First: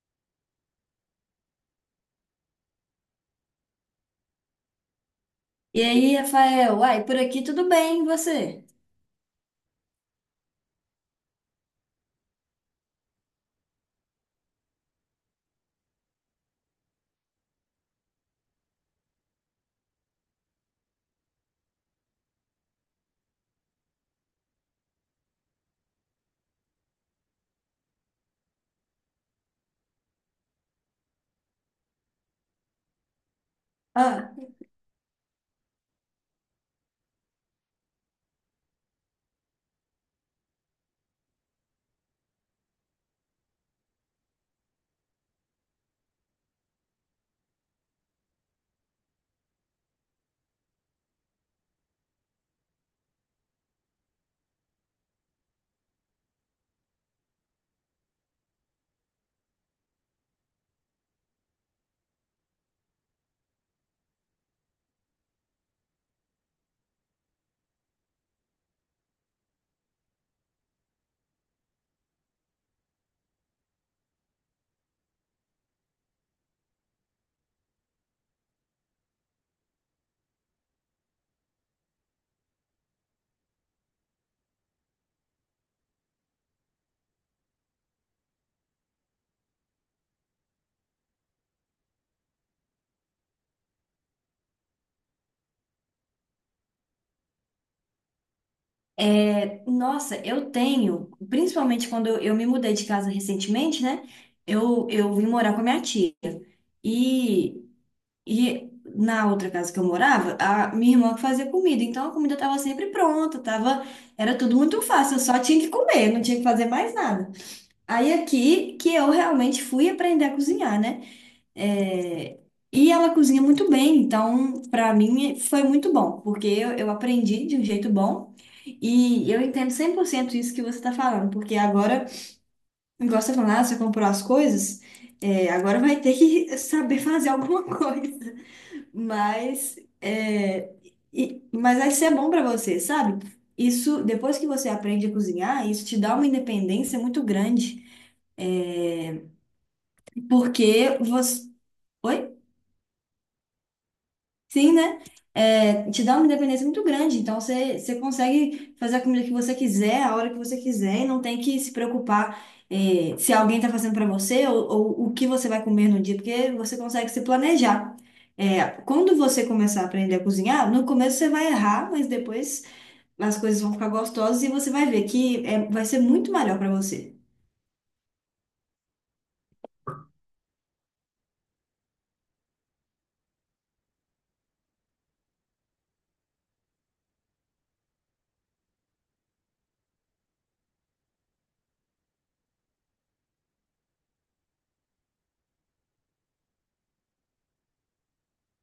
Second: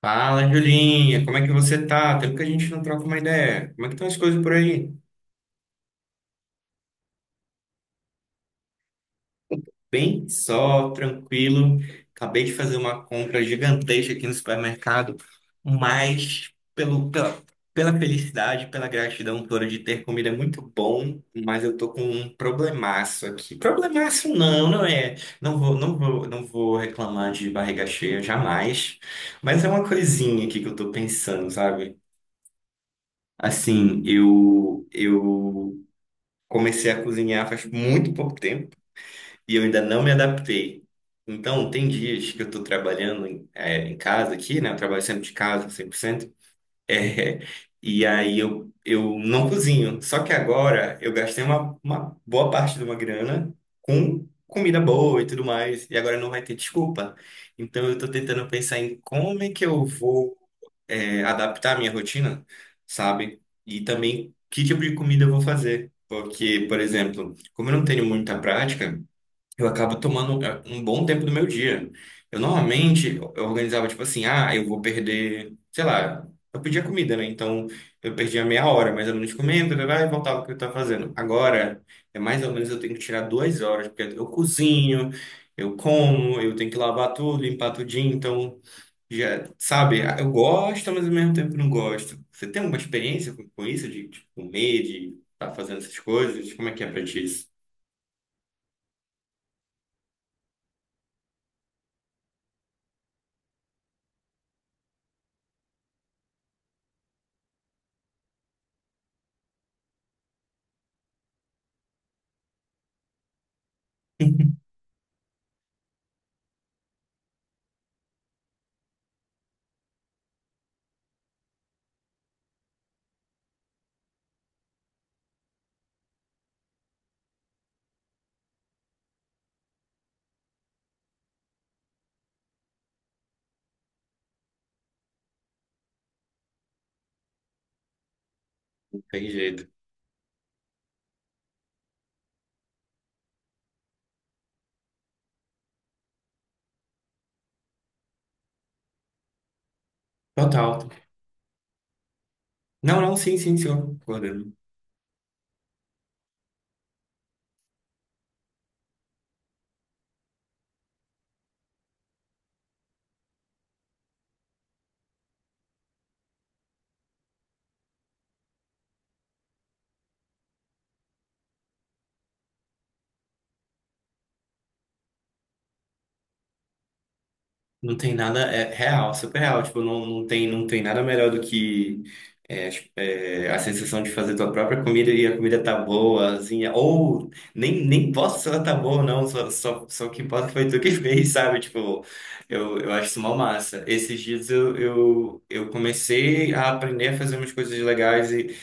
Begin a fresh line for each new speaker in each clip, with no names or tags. Fala, Julinha, como é que você tá? Tempo que a gente não troca uma ideia. Como é que estão as coisas por aí?
E aí, Rafael? Uai, por aqui tudo bem, e você?
Bem só, tranquilo. Acabei de fazer uma compra gigantesca aqui no supermercado, mas pela felicidade, pela gratidão toda de ter comida é muito bom, mas eu tô com um problemaço aqui. Problemaço não, não é. Não vou reclamar de barriga cheia jamais, mas é uma coisinha aqui que eu tô pensando, sabe? Assim,
Ah,
eu. Comecei a cozinhar faz muito pouco tempo e eu ainda não me adaptei. Então, tem dias que eu estou trabalhando em casa aqui, né? Eu trabalho sempre de casa, 100%. É, e aí eu não cozinho. Só que agora eu gastei uma boa parte de uma grana com comida boa e tudo mais. E agora não vai ter desculpa. Então, eu estou tentando pensar em como é que eu vou adaptar a minha rotina, sabe? E também que tipo de comida eu vou fazer. Porque, por exemplo, como eu não tenho muita prática, eu acabo tomando um bom tempo do meu dia. Eu normalmente eu organizava tipo assim, ah, eu vou perder, sei lá, eu pedia comida, né? Então eu perdia meia hora, mais ou menos comendo, blá, blá, e voltava pro que eu tava fazendo. Agora, é mais ou menos eu tenho que tirar duas horas, porque eu cozinho, eu como, eu tenho que lavar tudo, limpar tudinho, então. Já, sabe, ah, eu gosto, mas ao mesmo tempo não gosto. Você tem alguma experiência com isso, de comer, de estar fazendo essas coisas? Como é que é pra ti isso?
é, nossa, eu tenho, principalmente quando eu me mudei de casa recentemente, né? Eu vim morar com a minha tia. E, e na outra casa que eu morava, a minha irmã que fazia comida. Então a comida estava sempre pronta, tava, era tudo muito fácil, eu só tinha que comer, não tinha que fazer mais nada. Aí aqui que eu realmente fui aprender a cozinhar, né? É, e ela cozinha muito bem, então para mim foi muito bom, porque eu aprendi de um jeito bom e eu entendo 100% isso que você está falando, porque agora, igual você falou, ah, você comprou as coisas, agora vai ter que saber fazer alguma coisa,
Tem jeito.
mas, mas vai ser bom para você, sabe? Isso, depois que você aprende a cozinhar, isso te dá uma independência muito grande,
Total.
porque você. Oi?
Não, não, sim, sim, senhor. Concordando.
Sim, né? É, te dá uma independência muito grande. Então, você consegue fazer a comida que você quiser, a hora que você quiser, e não tem que se preocupar, se alguém está fazendo para você ou o que você vai comer no dia, porque você consegue se planejar. É, quando você começar a aprender a cozinhar, no começo você vai errar, mas depois as coisas vão ficar gostosas e você vai ver que é, vai ser muito melhor para você.
Não tem nada, é real, super real. Tipo, não tem, não tem nada melhor do que a sensação de fazer tua própria comida e a comida tá boa, assim, ou nem posso se ela tá boa ou não, só o que importa foi tu que fez, sabe? Tipo, eu acho isso mó massa. Esses dias eu comecei a aprender a fazer umas coisas legais e,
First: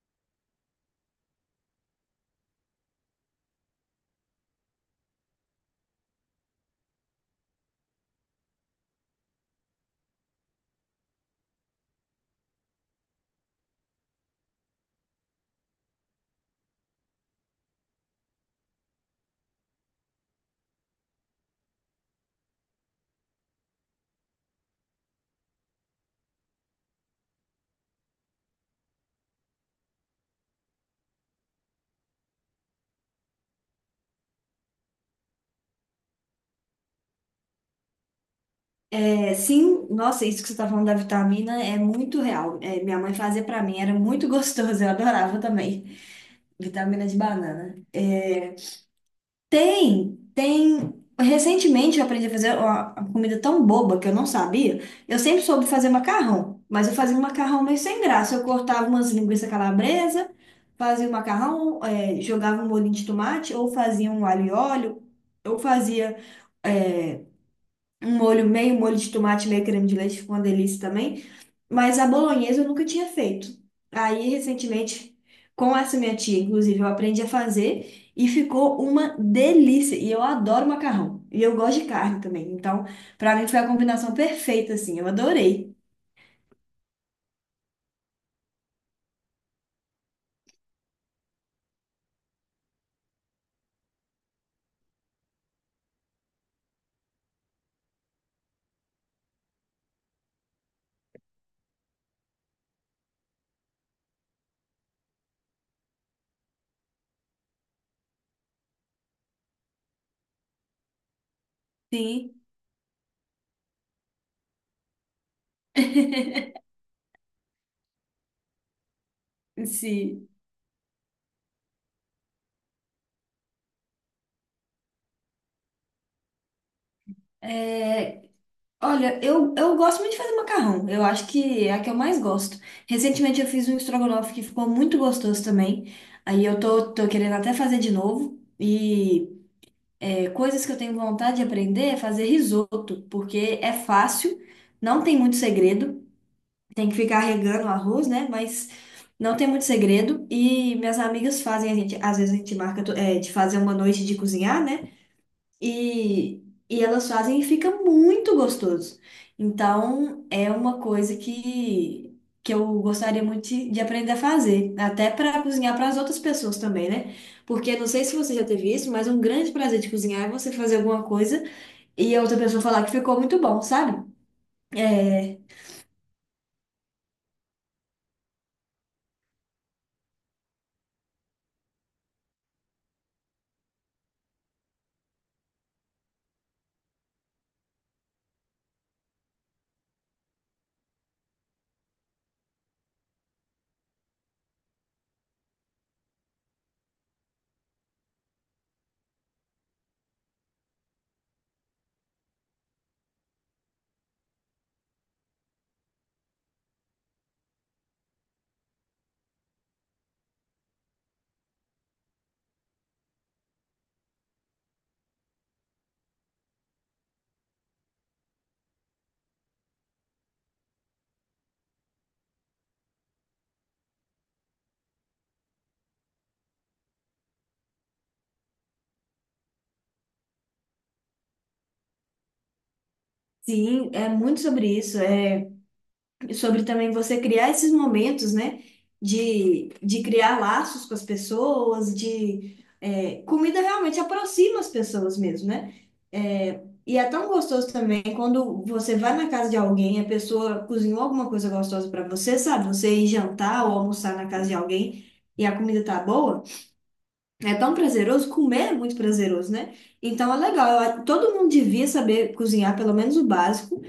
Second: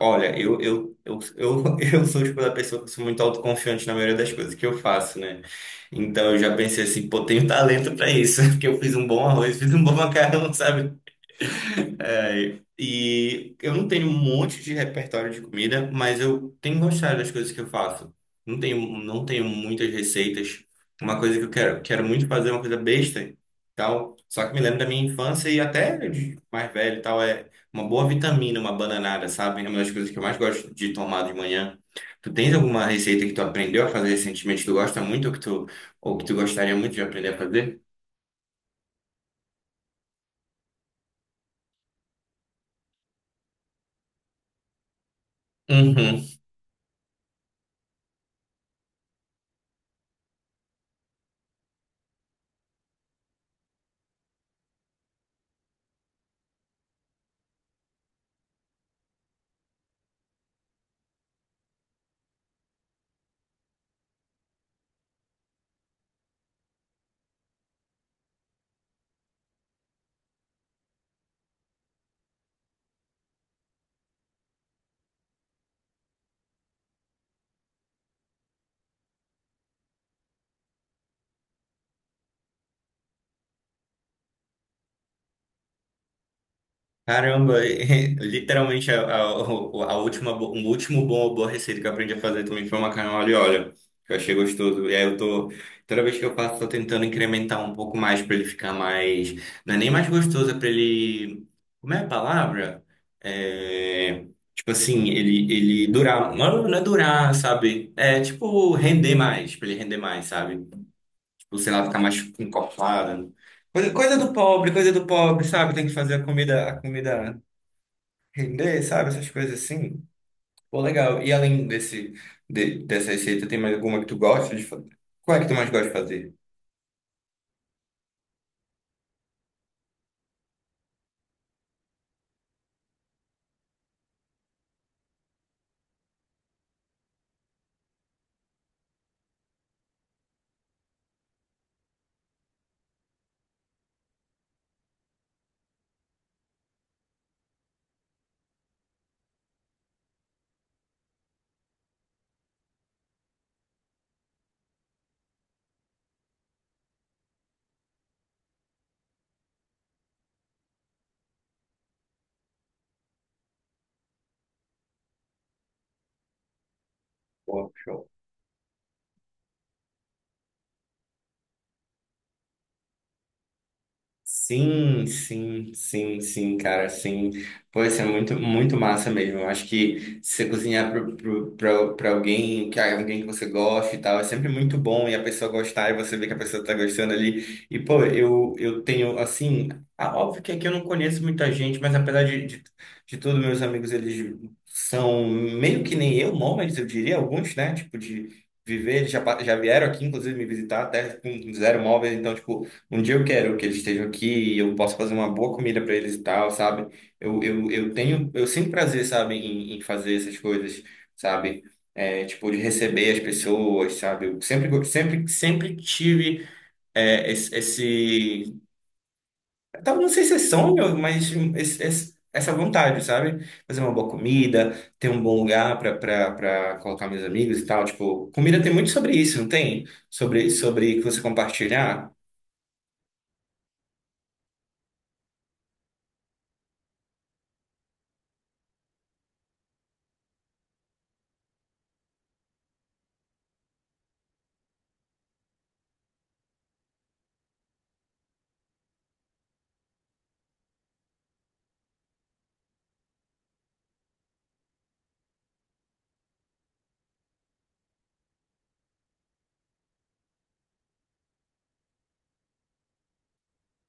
olha, eu sou, tipo, da pessoa que sou muito autoconfiante na maioria das coisas que eu faço, né? Então eu já pensei assim, pô, tenho talento para isso, porque eu fiz um bom arroz, fiz um bom macarrão, sabe? É, e eu não tenho um monte de repertório de comida, mas eu tenho gostado das coisas que eu faço. Não tenho muitas receitas. Uma coisa que quero muito fazer é uma coisa besta, e tal. Só que me lembro da minha infância e até de mais velho, e tal, é uma boa vitamina, uma bananada, sabe? É uma das coisas que eu mais gosto de tomar de manhã. Tu tens alguma receita que tu aprendeu a fazer recentemente, que tu gosta muito ou ou que tu gostaria muito de aprender a fazer?
É, sim, nossa, isso que você está falando da vitamina é muito real. É, minha mãe fazia para mim, era muito gostoso, eu adorava também.
Uhum.
Vitamina de banana. É, tem, tem. Recentemente eu aprendi a fazer uma comida tão boba que eu não sabia. Eu sempre soube fazer macarrão, mas eu fazia um macarrão meio sem graça. Eu cortava umas linguiças calabresa, fazia um macarrão, jogava um molhinho de tomate, ou fazia um alho e óleo, ou fazia, é, um molho meio molho de tomate, meio creme de leite, ficou uma delícia também. Mas a bolonhesa eu nunca tinha feito. Aí, recentemente, com essa minha tia, inclusive, eu aprendi a fazer e ficou uma delícia. E eu adoro macarrão. E eu gosto de carne também. Então, pra mim foi a combinação perfeita, assim. Eu adorei.
Caramba, literalmente a última, o último bom ou boa receita que eu aprendi a fazer também foi macarrão ali, olha, que eu achei gostoso. E aí eu tô, toda vez que eu faço, tô tentando incrementar um pouco mais pra ele ficar mais, não é nem mais gostoso, é pra ele, como é a palavra? É, tipo assim, ele, ele durar, não, não é durar, sabe? É tipo render mais, pra ele render mais, sabe? Tipo, sei lá, ficar mais
Sim.
encorpada. Coisa do pobre, coisa do pobre, sabe? Tem que fazer a comida. Render, sabe? Essas coisas assim.
Sim.
Pô, legal. E além desse, dessa receita, tem mais alguma que tu gosta de fazer? Qual é que tu mais gosta de fazer?
É, olha, eu gosto muito de fazer macarrão. Eu acho que é a que eu mais gosto. Recentemente eu fiz um estrogonofe que ficou muito gostoso também. Aí eu tô querendo até fazer de novo. E coisas que eu tenho vontade de aprender é fazer risoto, porque é fácil, não tem muito segredo, tem que ficar regando o arroz, né? Mas não tem muito segredo. E minhas amigas fazem, às vezes a gente marca é, de fazer uma noite de cozinhar, né? E, e elas fazem e fica muito gostoso. Então, é uma coisa que eu gostaria muito de aprender a fazer, até para cozinhar para as outras pessoas também, né?
Pô,
Porque não sei
show.
se você já teve isso, mas um grande prazer de cozinhar é você fazer alguma coisa e a outra pessoa falar que ficou muito bom, sabe?
Sim,
É,
sim, sim, sim, cara, sim. Pô, isso é muito, muito massa mesmo. Eu acho que se você cozinhar para alguém que você gosta e tal, é sempre muito bom e a pessoa gostar e você vê que a pessoa tá gostando ali. E, pô, eu tenho, assim, ah, óbvio que aqui eu não conheço muita gente, mas apesar de tudo, meus amigos, eles são meio que nem eu, nômades, eu diria, alguns, né? Tipo, de viver, eles já, já vieram aqui, inclusive, me visitar até com zero móveis, então, tipo, um dia eu quero que eles estejam aqui e eu possa fazer uma boa comida para eles e tal, sabe? Eu tenho, eu sinto prazer, sabe, em, em fazer essas coisas, sabe? É, tipo, de receber as pessoas, sabe? Eu sempre, sempre tive esse, talvez não sei se é sonho, mas essa vontade, sabe? Fazer uma boa comida, ter um bom lugar para colocar meus amigos e tal. Tipo, comida tem muito sobre isso, não tem? Sobre que você compartilhar.
sim, é muito sobre isso. É sobre também você criar esses momentos, né? De criar laços com as pessoas, de é, comida realmente aproxima as pessoas mesmo, né? É, e é tão gostoso também quando você vai na casa de alguém, a pessoa cozinhou alguma coisa gostosa para você, sabe? Você ir jantar ou almoçar na casa de alguém e a comida tá boa, é tão prazeroso, comer é muito prazeroso, né? Então é legal, todo mundo devia saber cozinhar pelo menos o básico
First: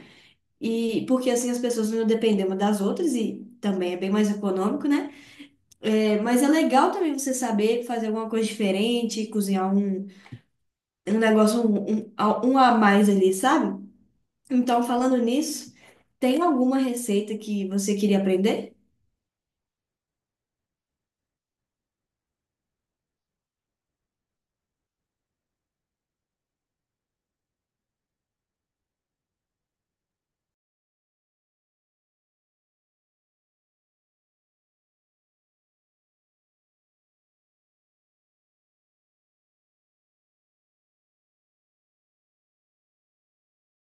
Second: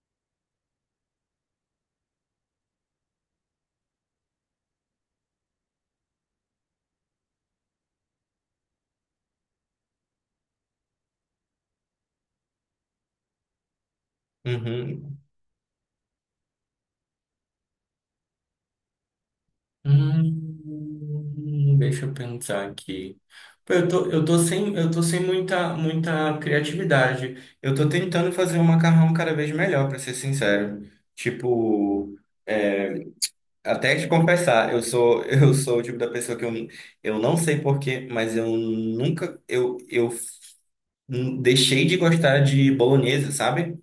e porque assim as pessoas não dependem uma das outras e também é bem mais econômico, né? É, mas é legal também você saber fazer alguma coisa diferente, cozinhar um, um negócio um a mais ali, sabe? Então, falando
Uhum.
nisso, tem alguma receita que você queria aprender?
Deixa eu pensar aqui. Pô, eu tô sem muita, muita criatividade. Eu tô tentando fazer um macarrão cada vez melhor, pra ser sincero. Tipo, é, até te confessar, eu sou, eu sou o tipo da pessoa que eu não sei porquê, mas eu nunca, eu deixei de gostar de bolonhesa, sabe?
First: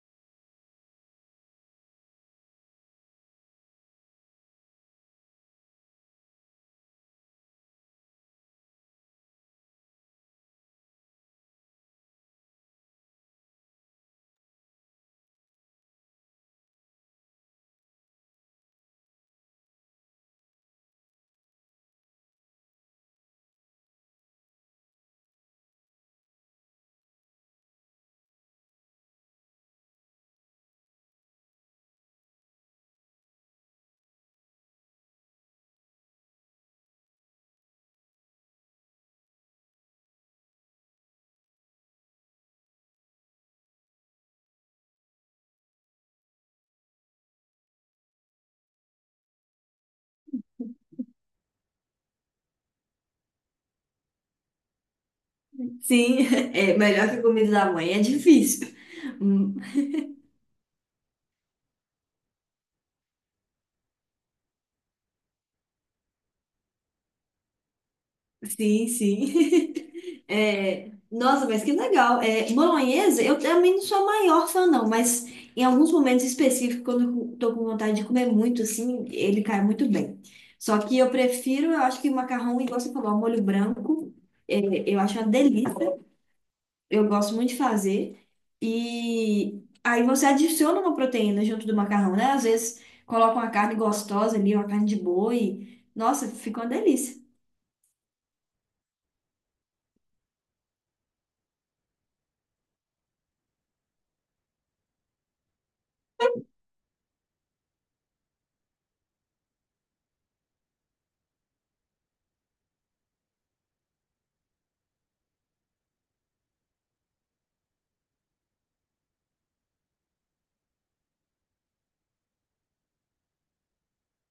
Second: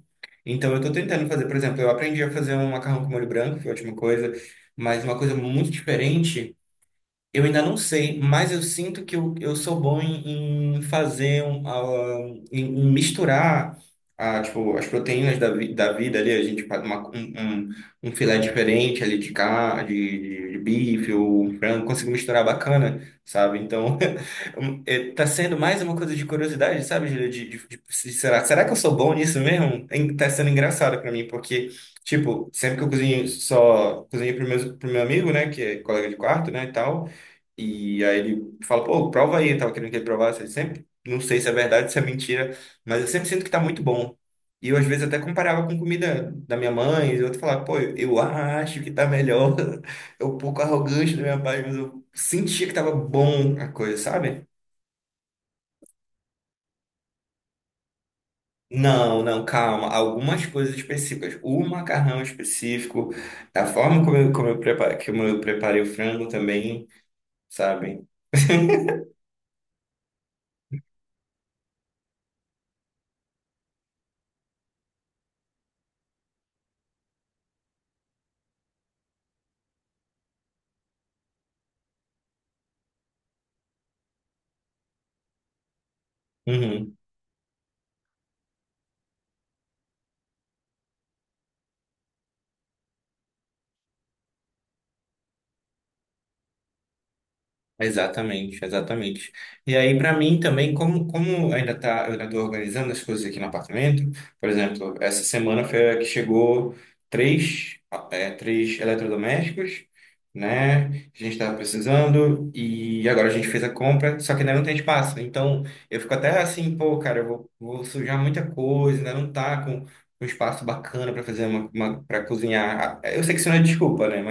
Então, eu tô tentando fazer, por exemplo, eu aprendi a fazer um macarrão com molho branco, que é a última coisa, mas uma coisa muito diferente. Eu ainda não sei, mas eu sinto que eu sou bom em fazer um, ah, em misturar ah, tipo, as proteínas da vida ali, a gente faz um, um, um filé diferente ali de carne, de bife ou um frango, consigo misturar bacana, sabe? Então, um, é, tá sendo mais uma coisa de curiosidade, sabe, Júlia? Será que eu sou bom nisso mesmo? Tá sendo engraçado pra mim, porque, tipo, sempre que eu cozinho, só cozinho pro meu amigo, né, que é colega de quarto, né, e tal. E aí ele fala, pô, prova aí, eu tava querendo que ele provasse. Ele sempre, não sei se é verdade, se é mentira, mas eu sempre sinto que tá muito bom. E eu, às vezes, até comparava com comida da minha mãe, e eu outro falava, pô, eu acho que tá melhor. É um pouco arrogante da minha parte, mas eu sentia que tava bom a coisa, sabe?
Sim, é melhor que comida da mãe, é difícil.
Não, não, calma. Algumas coisas específicas. O macarrão específico, a forma como como eu preparo, que eu preparei o frango também, sabe?
Sim, sim. É, nossa, mas que legal. É, bolonhesa, eu também não sou a maior fã, não, mas em alguns momentos específicos, quando eu tô com vontade de comer muito, assim, ele cai muito bem. Só que eu prefiro, eu acho que macarrão, igual você falou, ao molho branco, é, eu acho uma delícia.
Uhum.
Eu gosto muito de fazer. E aí você adiciona uma proteína junto do macarrão, né? Às vezes coloca uma carne gostosa ali, uma carne de boi. Nossa, fica uma delícia.
Exatamente, exatamente. E aí, para mim também, como ainda tá, eu ainda estou organizando as coisas aqui no apartamento, por exemplo, essa semana foi a que chegou três, três eletrodomésticos, né? A gente estava precisando e agora a gente fez a compra, só que ainda não tem espaço. Então, eu fico até assim, pô, cara, vou sujar muita coisa, ainda não tá com um espaço bacana para fazer uma para cozinhar. Eu sei que isso não é desculpa, né?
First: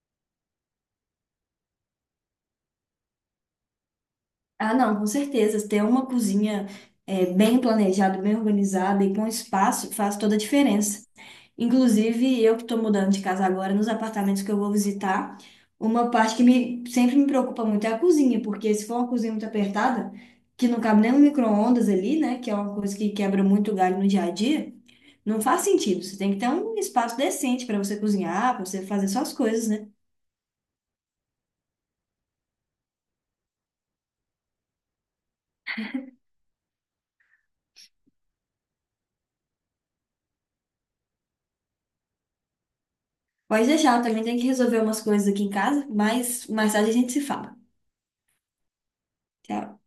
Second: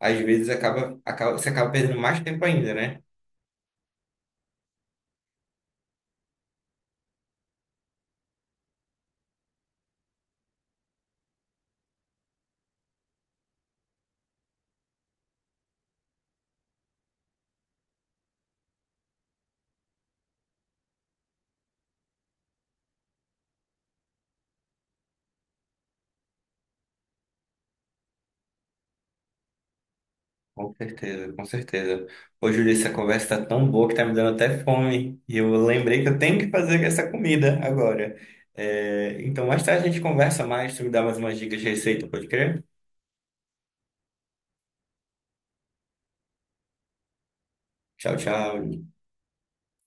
Às vezes você acaba perdendo mais tempo ainda, né?
Ah, não, com certeza. Ter uma cozinha bem planejada, bem organizada e com espaço faz toda a diferença. Inclusive, eu que estou mudando de casa agora, nos apartamentos que eu vou visitar, uma parte sempre me preocupa muito é a cozinha, porque se for uma cozinha muito apertada, que não cabe nem um micro-ondas ali, né, que é uma coisa que quebra muito galho no dia a dia, não faz sentido. Você tem que ter um espaço decente para você cozinhar, para você fazer suas coisas, né?
Com certeza, com certeza. Ô, Júlio, essa conversa tá tão boa que tá me dando até fome. E eu lembrei que eu tenho que fazer essa comida agora. É, então, mais tarde a gente conversa mais, tu me dá mais umas dicas de receita, pode crer?
Pode deixar, eu também tenho que resolver umas coisas aqui em casa, mas mais tarde a gente se fala.
Tchau, tchau.
Tchau.